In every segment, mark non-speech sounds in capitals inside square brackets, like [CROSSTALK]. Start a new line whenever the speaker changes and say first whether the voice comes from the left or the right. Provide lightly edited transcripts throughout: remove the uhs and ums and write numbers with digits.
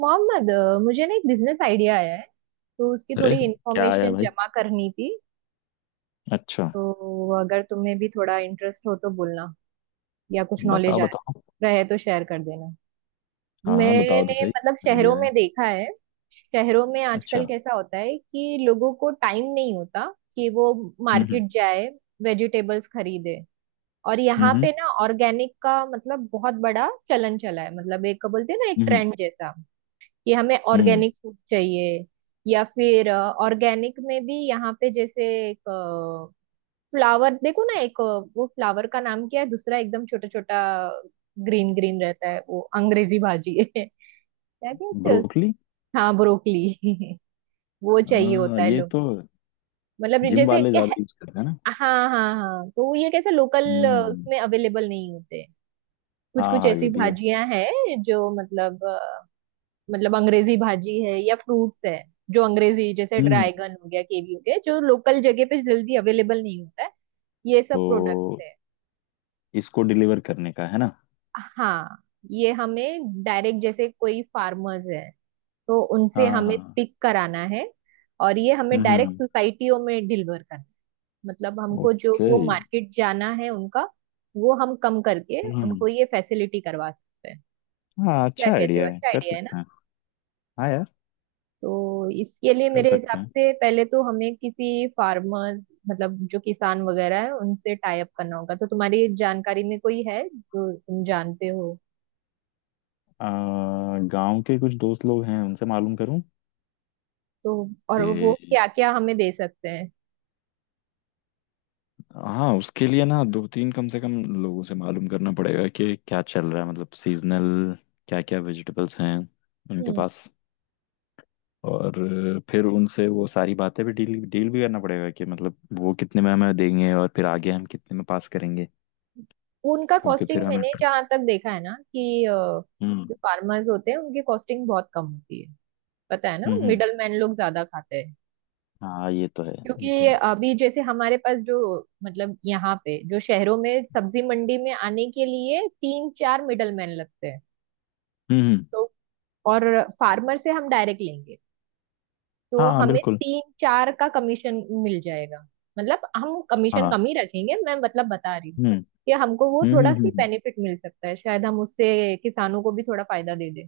right: मोहम्मद, मुझे ना एक बिजनेस आइडिया आया है। तो उसकी
left: अरे,
right: थोड़ी
left: क्या आया
right: इंफॉर्मेशन
left: भाई?
right: जमा करनी थी।
left: अच्छा,
right: तो अगर तुम्हें भी थोड़ा इंटरेस्ट हो तो बोलना, या कुछ नॉलेज
left: बताओ
right: आए
left: बताओ।
right: रहे तो शेयर कर देना।
left: हाँ हाँ, बताओ तो
right: मैंने
left: सही।
right: मतलब शहरों
left: आइडिया है?
right: में देखा है, शहरों में आजकल
left: अच्छा।
right: कैसा होता है कि लोगों को टाइम नहीं होता कि वो
left: हम्म।
right: मार्केट जाए, वेजिटेबल्स खरीदे। और
left: हम्म।
right: यहाँ
left: हम्म।
right: पे ना ऑर्गेनिक का मतलब बहुत बड़ा चलन चला है, मतलब एक बोलते हैं ना एक
left: हम्म।
right: ट्रेंड जैसा कि हमें
left: हम्म।
right: ऑर्गेनिक फूड चाहिए। या फिर ऑर्गेनिक में भी यहाँ पे जैसे एक फ्लावर देखो ना, वो फ्लावर का नाम क्या है, दूसरा एकदम छोटा छोटा ग्रीन ग्रीन रहता है, वो अंग्रेजी भाजी है [LAUGHS] क्या कहते हैं
left: ब्रोकली।
right: हाँ ब्रोकली [LAUGHS] वो चाहिए होता है
left: ये
right: लोग,
left: तो
right: मतलब
left: जिम
right: जैसे
left: वाले
right: कि
left: ज्यादा यूज करते हैं ना।
right: हाँ हाँ हाँ। तो वो ये कैसे लोकल
left: हम्म।
right: उसमें अवेलेबल नहीं होते। कुछ
left: हाँ
right: कुछ
left: हाँ, ये
right: ऐसी
left: भी है।
right: भाजियां हैं जो मतलब, अंग्रेजी भाजी है या फ्रूट्स है, जो अंग्रेजी जैसे
left: हम्म।
right: ड्रैगन हो गया, कीवी हो गया, जो लोकल जगह पे जल्दी अवेलेबल नहीं होता है। ये सब प्रोडक्ट्स
left: तो
right: है।
left: इसको डिलीवर करने का है ना?
right: हाँ, ये हमें डायरेक्ट जैसे कोई फार्मर्स है तो उनसे
left: हाँ हाँ
right: हमें
left: हाँ।
right: पिक कराना है, और ये हमें डायरेक्ट
left: हम्म।
right: सोसाइटियों में डिलीवर करना है। मतलब हमको जो
left: ओके।
right: वो मार्केट जाना है उनका, वो हम कम करके
left: हम्म।
right: उनको ये फैसिलिटी करवा सकते हैं।
left: हाँ,
right: क्या
left: अच्छा
right: कहते हो,
left: आइडिया है,
right: अच्छा
left: कर
right: आइडिया है?
left: सकते हैं। हाँ यार,
right: तो इसके लिए
left: कर
right: मेरे हिसाब
left: सकते हैं।
right: से पहले तो हमें किसी फार्मर मतलब जो किसान वगैरह है उनसे टाई अप करना होगा। तो तुम्हारी जानकारी में कोई है जो तुम जानते हो?
left: गांव के कुछ दोस्त लोग हैं, उनसे मालूम करूं
right: तो और वो
left: कि।
right: क्या क्या हमें दे सकते हैं?
left: हाँ, उसके लिए ना दो तीन कम से कम लोगों से मालूम करना पड़ेगा कि क्या चल रहा है, मतलब सीजनल क्या क्या वेजिटेबल्स हैं उनके
right: हम्म।
left: पास। और फिर उनसे वो सारी बातें भी डील डील भी करना पड़ेगा कि मतलब वो कितने में हमें देंगे और फिर आगे हम कितने में पास करेंगे,
right: उनका
left: क्योंकि फिर
right: कॉस्टिंग
left: हमें।
right: मैंने जहाँ तक देखा है ना कि
left: हम्म
right: जो फार्मर्स होते हैं उनकी कॉस्टिंग बहुत कम होती है। पता है ना,
left: हम्म हम्म,
right: मिडल मैन लोग ज्यादा खाते हैं।
left: हाँ ये तो है।
right: क्योंकि
left: ये तो है।
right: अभी जैसे हमारे पास जो मतलब यहाँ पे जो शहरों में सब्जी मंडी में आने के लिए तीन चार मिडल मैन लगते हैं।
left: हम्म हम्म,
right: तो और फार्मर से हम डायरेक्ट लेंगे तो
left: हाँ
right: हमें
left: बिल्कुल।
right: तीन चार का कमीशन मिल जाएगा। मतलब हम कमीशन
left: हाँ।
right: कम ही रखेंगे, मैं मतलब बता रही हूँ
left: हम्म
right: कि हमको वो
left: हम्म हम्म
right: थोड़ा
left: हम्म,
right: सी
left: हम्म।
right: बेनिफिट मिल सकता है, शायद हम उससे किसानों को भी थोड़ा फायदा दे दें।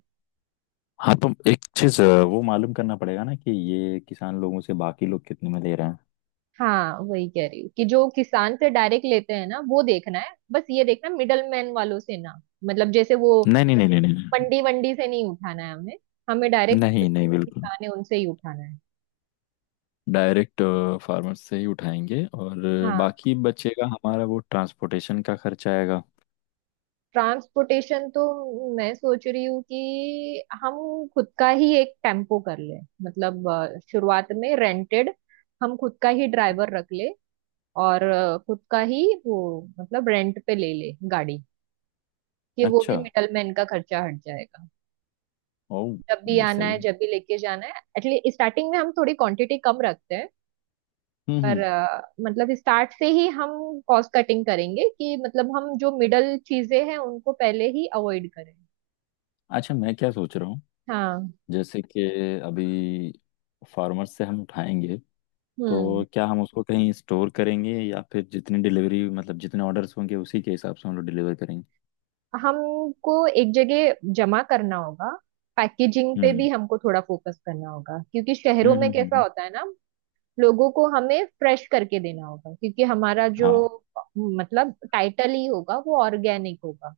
left: हाँ, तो एक चीज वो मालूम करना पड़ेगा ना कि ये किसान लोगों से बाकी लोग कितने में ले रहे हैं।
right: हाँ, वही कह रही हूँ कि जो किसान से डायरेक्ट लेते हैं ना, वो देखना है, बस ये देखना मिडल मैन वालों से ना, मतलब जैसे वो
left: नहीं नहीं नहीं नहीं नहीं।
right: मंडी वंडी से नहीं उठाना है हमें, हमें डायरेक्ट
left: नहीं नहीं, बिल्कुल
right: किसान है उनसे ही उठाना है।
left: डायरेक्ट फार्मर से ही उठाएंगे और
right: हाँ।
left: बाकी बचेगा हमारा वो ट्रांसपोर्टेशन का खर्चा आएगा।
right: ट्रांसपोर्टेशन तो मैं सोच रही हूँ कि हम खुद का ही एक टेम्पो कर लें, मतलब शुरुआत में रेंटेड, हम खुद का ही ड्राइवर रख ले, और खुद का ही वो मतलब रेंट पे ले ले गाड़ी, कि वो भी
left: अच्छा।
right: मिडलमैन का खर्चा हट जाएगा।
left: ओह।
right: जब भी
left: ये
right: आना
left: सही
right: है
left: है।
right: जब भी लेके जाना है, एटलीस्ट स्टार्टिंग में हम थोड़ी क्वांटिटी कम रखते हैं। पर
left: हम्म।
right: मतलब स्टार्ट से ही हम कॉस्ट कटिंग करेंगे कि मतलब हम जो मिडल चीजें हैं उनको पहले ही अवॉइड करें।
left: अच्छा, मैं क्या सोच रहा हूँ,
right: हाँ।
left: जैसे कि अभी फार्मर से हम उठाएंगे
right: हम्म।
left: तो क्या हम उसको कहीं स्टोर करेंगे या फिर जितनी डिलीवरी मतलब जितने ऑर्डर्स होंगे उसी के हिसाब से हम लोग डिलीवर करेंगे?
right: हमको एक जगह जमा करना होगा। पैकेजिंग पे भी
left: हम्म
right: हमको थोड़ा फोकस करना होगा, क्योंकि शहरों
left: हम्म
right: में
left: हम्म हम्म,
right: कैसा
left: हम्म।
right: होता है ना, लोगों को हमें फ्रेश करके देना होगा, क्योंकि हमारा जो
left: हाँ।
right: मतलब टाइटल ही होगा वो ऑर्गेनिक होगा,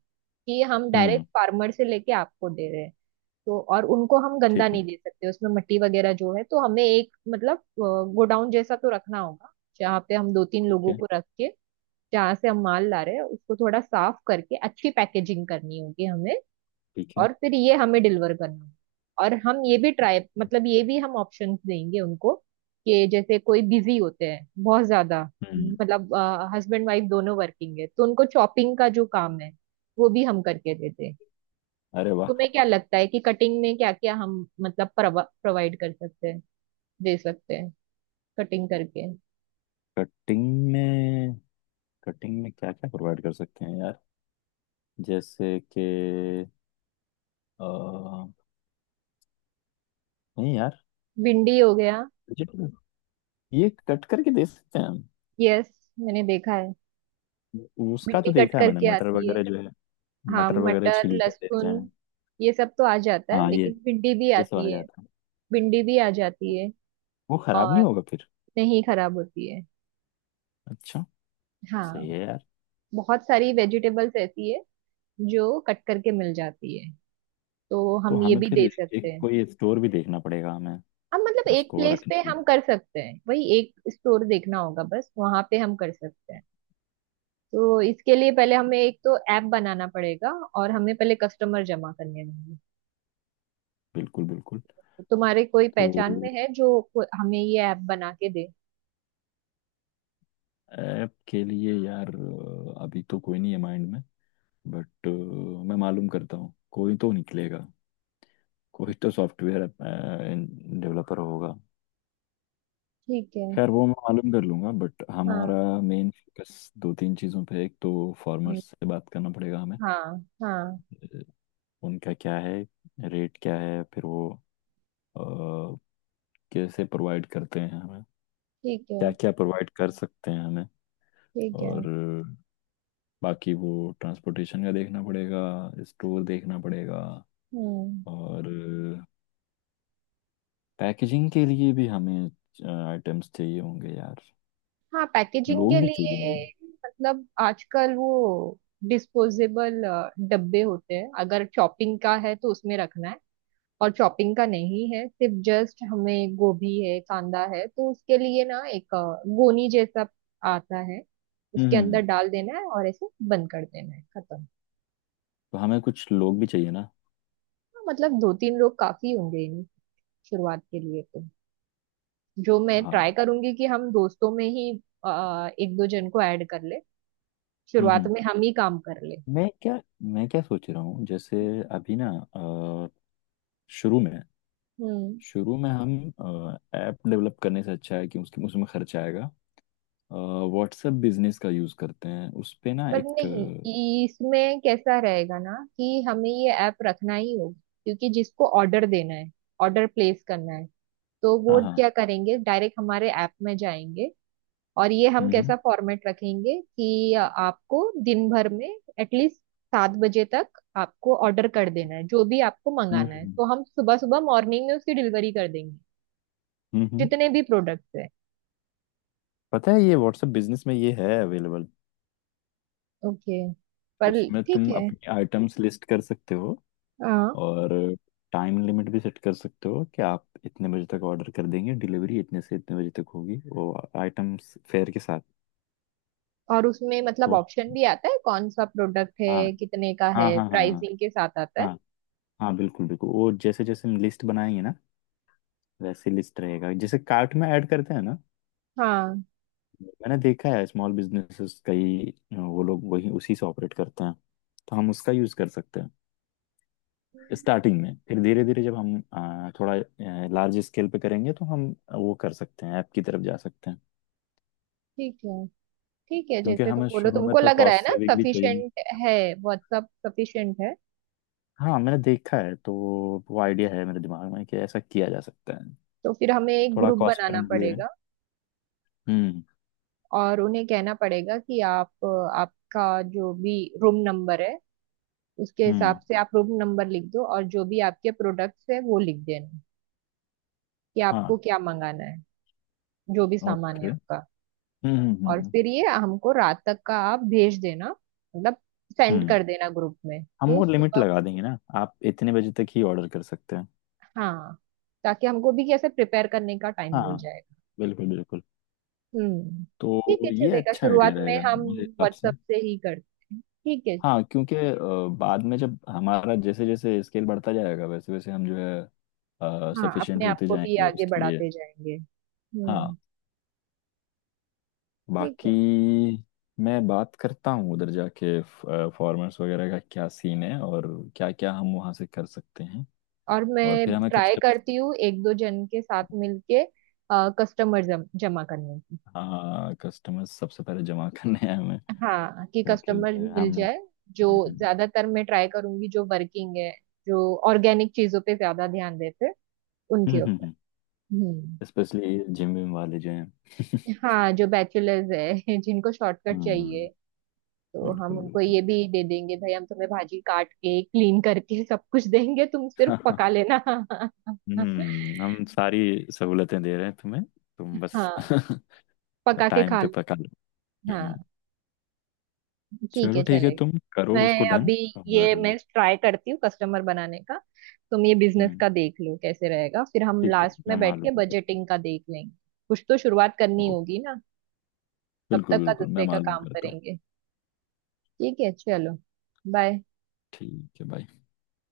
right: कि हम
left: हम्म।
right: डायरेक्ट फार्मर से लेके आपको दे रहे हैं। तो और उनको हम गंदा
left: ठीक है।
right: नहीं दे सकते, उसमें मट्टी वगैरह जो है, तो हमें एक मतलब गोडाउन जैसा तो रखना होगा, जहाँ पे हम दो तीन
left: ठीक
right: लोगों
left: है।
right: को रख के, जहाँ से हम माल ला रहे हैं उसको थोड़ा साफ करके अच्छी पैकेजिंग करनी होगी हमें,
left: ठीक है।
right: और फिर ये हमें डिलीवर करना होगा। और हम ये भी ट्राई मतलब ये भी हम ऑप्शंस देंगे उनको, कि जैसे कोई बिजी होते हैं बहुत ज्यादा,
left: हम्म।
right: मतलब हस्बैंड वाइफ दोनों वर्किंग है, तो उनको चॉपिंग का जो काम है वो भी हम करके देते हैं।
left: अरे वाह।
right: तुम्हें क्या लगता है कि कटिंग में क्या क्या हम मतलब प्रोवाइड कर सकते हैं, दे सकते हैं कटिंग करके?
left: कटिंग में। कटिंग में क्या क्या प्रोवाइड कर सकते हैं यार? जैसे कि अ, नहीं यार,
right: भिंडी हो गया,
left: वेजिटेबल ये कट करके दे सकते हैं हम।
right: यस मैंने देखा है,
left: उसका तो
right: भिंडी कट
left: देखा है मैंने,
right: करके
left: मटर
right: आती है।
left: वगैरह जो है।
right: हाँ,
left: मटर वगैरह
right: मटर
left: छील कर देते
right: लहसुन
left: हैं।
right: ये सब तो आ जाता है,
left: हाँ,
right: लेकिन भिंडी भी
left: ये सब आ
right: आती है,
left: जाता है।
right: भिंडी भी आ जाती है।
left: वो खराब
right: और
left: नहीं होगा फिर?
right: नहीं खराब होती है।
left: अच्छा।
right: हाँ।
left: सही है यार।
right: बहुत सारी वेजिटेबल्स ऐसी है जो कट करके मिल जाती है, तो
left: तो
right: हम ये
left: हमें
right: भी
left: फिर
right: दे
left: एक
right: सकते हैं।
left: कोई स्टोर भी देखना पड़ेगा हमें,
right: हम मतलब एक
left: उसको
right: प्लेस
left: रखने
right: पे
left: के
right: हम
left: लिए।
right: कर सकते हैं, वही एक स्टोर देखना होगा, बस वहां पे हम कर सकते हैं। तो इसके लिए पहले हमें एक तो ऐप बनाना पड़ेगा, और हमें पहले कस्टमर जमा करने होंगे।
left: बिल्कुल बिल्कुल।
right: तो तुम्हारे कोई
left: तो
right: पहचान में है जो हमें ये ऐप बना के दे?
left: ऐप के लिए यार अभी तो कोई नहीं है माइंड में। बट मैं मालूम करता हूँ, कोई तो निकलेगा। कोई तो सॉफ्टवेयर डेवलपर होगा।
right: ठीक है।
left: खैर वो मैं मालूम कर लूंगा, बट हमारा
right: हाँ।
left: मेन फोकस दो तीन चीज़ों पे। एक तो
right: हम्म,
left: फार्मर्स से बात करना पड़ेगा हमें,
right: हाँ हाँ।
left: अ, उनका क्या है, रेट क्या है, फिर वो अ, कैसे प्रोवाइड करते हैं हमें,
right: ठीक है।
left: क्या क्या प्रोवाइड कर सकते हैं हमें।
right: ठीक है।
left: और बाकी वो ट्रांसपोर्टेशन का देखना पड़ेगा, स्टोर देखना पड़ेगा।
right: हम्म।
left: और पैकेजिंग के लिए भी हमें आइटम्स चाहिए होंगे यार,
right: हाँ, पैकेजिंग के
left: लोग भी चाहिए होंगे।
right: लिए मतलब आजकल वो डिस्पोजेबल डब्बे होते हैं, अगर चॉपिंग का है तो उसमें रखना है, और चॉपिंग का नहीं है, सिर्फ जस्ट हमें गोभी है कांदा है, तो उसके लिए ना एक गोनी जैसा आता है, उसके अंदर
left: हम्म।
right: डाल देना है और ऐसे बंद कर देना है, खत्म।
left: तो हमें कुछ लोग भी चाहिए ना?
right: हाँ, मतलब दो तीन लोग काफी होंगे इन शुरुआत के लिए तो। जो मैं ट्राई
left: हाँ।
right: करूंगी कि हम दोस्तों में ही एक दो जन को ऐड कर ले,
left: हम्म
right: शुरुआत
left: हम्म।
right: में हम ही काम कर ले।
left: मैं क्या मैं क्या सोच रहा हूँ, जैसे अभी ना अ, शुरू में
right: हम्म।
left: शुरू में हम ऐप डेवलप करने से अच्छा है कि उसके उसमें खर्च आएगा। व्हाट्सएप बिजनेस का यूज़ करते हैं उस पे ना
right: पर
left: एक
right: नहीं, इसमें कैसा रहेगा ना कि हमें ये ऐप रखना ही होगा, क्योंकि जिसको ऑर्डर देना है, ऑर्डर प्लेस करना है, तो वो
left: हाँ हाँ।
right: क्या करेंगे, डायरेक्ट हमारे ऐप में जाएंगे। और ये हम
left: हम्म
right: कैसा फॉर्मेट रखेंगे कि आपको दिन भर में एटलीस्ट 7 बजे तक आपको ऑर्डर कर देना है, जो भी आपको
left: हम्म
right: मंगाना है,
left: हम्म
right: तो हम सुबह सुबह मॉर्निंग में उसकी डिलीवरी कर देंगे,
left: हम्म, हम्म।
right: जितने भी प्रोडक्ट्स हैं।
left: पता है, ये व्हाट्सएप बिजनेस में ये है अवेलेबल।
right: ओके। पर
left: उसमें
right: ठीक
left: तुम
right: है।
left: अपनी आइटम्स लिस्ट कर सकते हो।
right: हाँ,
left: और टाइम लिमिट भी सेट कर सकते हो कि आप इतने बजे तक ऑर्डर कर देंगे, डिलीवरी इतने से इतने बजे तक होगी, वो आइटम्स फेयर के साथ।
right: और उसमें मतलब
left: तो
right: ऑप्शन भी आता है कौन सा प्रोडक्ट
left: हाँ
right: है, कितने का है,
left: हाँ हाँ हाँ। हाँ
right: प्राइसिंग के साथ आता है।
left: हाँ। हाँ बिल्कुल बिल्कुल, वो जैसे जैसे हम लिस्ट बनाएंगे ना वैसे लिस्ट रहेगा, जैसे कार्ट में ऐड करते हैं ना।
right: हाँ।
left: मैंने देखा है स्मॉल बिजनेसेस कई, वो लोग वही उसी से ऑपरेट करते हैं। तो हम उसका यूज कर सकते हैं
right: हम्म,
left: स्टार्टिंग में। फिर धीरे धीरे जब हम थोड़ा लार्ज स्केल पे करेंगे तो हम वो कर सकते हैं, ऐप की तरफ जा सकते हैं।
right: ठीक है। ठीक है,
left: क्योंकि
right: जैसे तुम
left: हमें
right: बोलो,
left: शुरू में
right: तुमको
left: तो
right: लग रहा है
left: कॉस्ट
right: ना
left: सेविंग भी चाहिए।
right: सफिशिएंट है? व्हाट्सअप सफिशिएंट है?
left: हाँ मैंने देखा है, तो वो आइडिया है मेरे दिमाग में कि ऐसा किया जा सकता है।
right: तो फिर हमें एक
left: थोड़ा
right: ग्रुप
left: कॉस्ट
right: बनाना
left: फ्रेंडली है।
right: पड़ेगा,
left: हम्म
right: और उन्हें कहना पड़ेगा कि आप आपका जो भी रूम नंबर है, उसके
left: हम्म।
right: हिसाब से आप रूम नंबर लिख दो, और जो भी आपके प्रोडक्ट्स है वो लिख देना, कि आपको
left: हाँ।
right: क्या मंगाना है, जो भी सामान
left: ओके।
right: है आपका। और
left: हम्म,
right: फिर ये हमको रात तक का आप भेज देना, मतलब सेंड
left: हम्म।
right: कर देना ग्रुप में,
left: हम
right: तो
left: वो लिमिट
right: सुबह।
left: लगा देंगे ना, आप इतने बजे तक ही ऑर्डर कर सकते हैं।
right: हाँ, ताकि हमको भी कैसे प्रिपेयर करने का टाइम मिल
left: हाँ
right: जाएगा।
left: बिल्कुल बिल्कुल।
right: हम्म। ठीक
left: तो
right: है,
left: ये
right: चलेगा।
left: अच्छा आइडिया
right: शुरुआत में
left: रहेगा
right: हम
left: मेरे हिसाब से।
right: व्हाट्सएप से ही करते हैं, ठीक है।
left: हाँ, क्योंकि बाद में जब हमारा जैसे जैसे स्केल बढ़ता जाएगा वैसे वैसे हम जो है
right: हाँ, अपने
left: सफिशिएंट
right: आप
left: होते
right: को भी
left: जाएंगे
right: आगे
left: उसके लिए।
right: बढ़ाते जाएंगे।
left: हाँ।
right: हम्म। ठीक है।
left: बाकी मैं बात करता हूँ उधर जाके, फॉर्मर्स वगैरह का क्या सीन है और क्या क्या हम वहाँ से कर सकते हैं।
right: और
left: और
right: मैं
left: फिर हमें
right: ट्राई
left: कस्टमर।
right: करती हूँ एक दो जन के साथ मिलके कस्टमर जमा करने की।
left: हाँ, कस्टमर्स सबसे पहले जमा [LAUGHS] करने हैं हमें।
right: हाँ, कि
left: क्योंकि
right: कस्टमर मिल
left: हम।
right: जाए, जो ज्यादातर मैं ट्राई करूंगी जो वर्किंग है, जो ऑर्गेनिक चीजों पे ज्यादा ध्यान देते हैं, उनके ऊपर। हम्म।
left: स्पेशली जिम विम वाले जो हैं। [LAUGHS]
right: हाँ, जो बैचलर्स है [LAUGHS] जिनको शॉर्टकट
left: हम्म।
right: चाहिए, तो हम
left: बिल्कुल
right: उनको
left: बिल्कुल।
right: ये भी दे देंगे, भाई हम तुम्हें भाजी काट के क्लीन करके सब कुछ देंगे, तुम सिर्फ पका
left: [LAUGHS]
right: लेना [LAUGHS]
left: हम्म, हम सारी सहूलतें दे रहे हैं तुम्हें, तुम बस
right: हाँ,
left: [LAUGHS]
right: पका के
left: टाइम
right: खा
left: पे
right: लो।
left: पका लो। हम्म।
right: हाँ, ठीक
left: चलो
right: है,
left: ठीक है,
right: चलेगा।
left: तुम करो उसको
right: मैं
left: डन।
right: अभी ये
left: और
right: मैं ट्राई करती हूँ कस्टमर बनाने का, तुम ये बिजनेस
left: हम्म।
right: का देख लो कैसे रहेगा, फिर हम
left: ठीक है,
right: लास्ट
left: मैं
right: में बैठ
left: मालूम
right: के
left: करता
right: बजटिंग का देख लेंगे। कुछ तो शुरुआत करनी
left: हूँ।
right: होगी ना। तब
left: बिल्कुल
right: तक का
left: बिल्कुल, मैं
right: दूसरे का
left: मालूम
right: काम
left: करता हूँ।
right: करेंगे। ठीक है, चलो। बाय।
left: ठीक है भाई।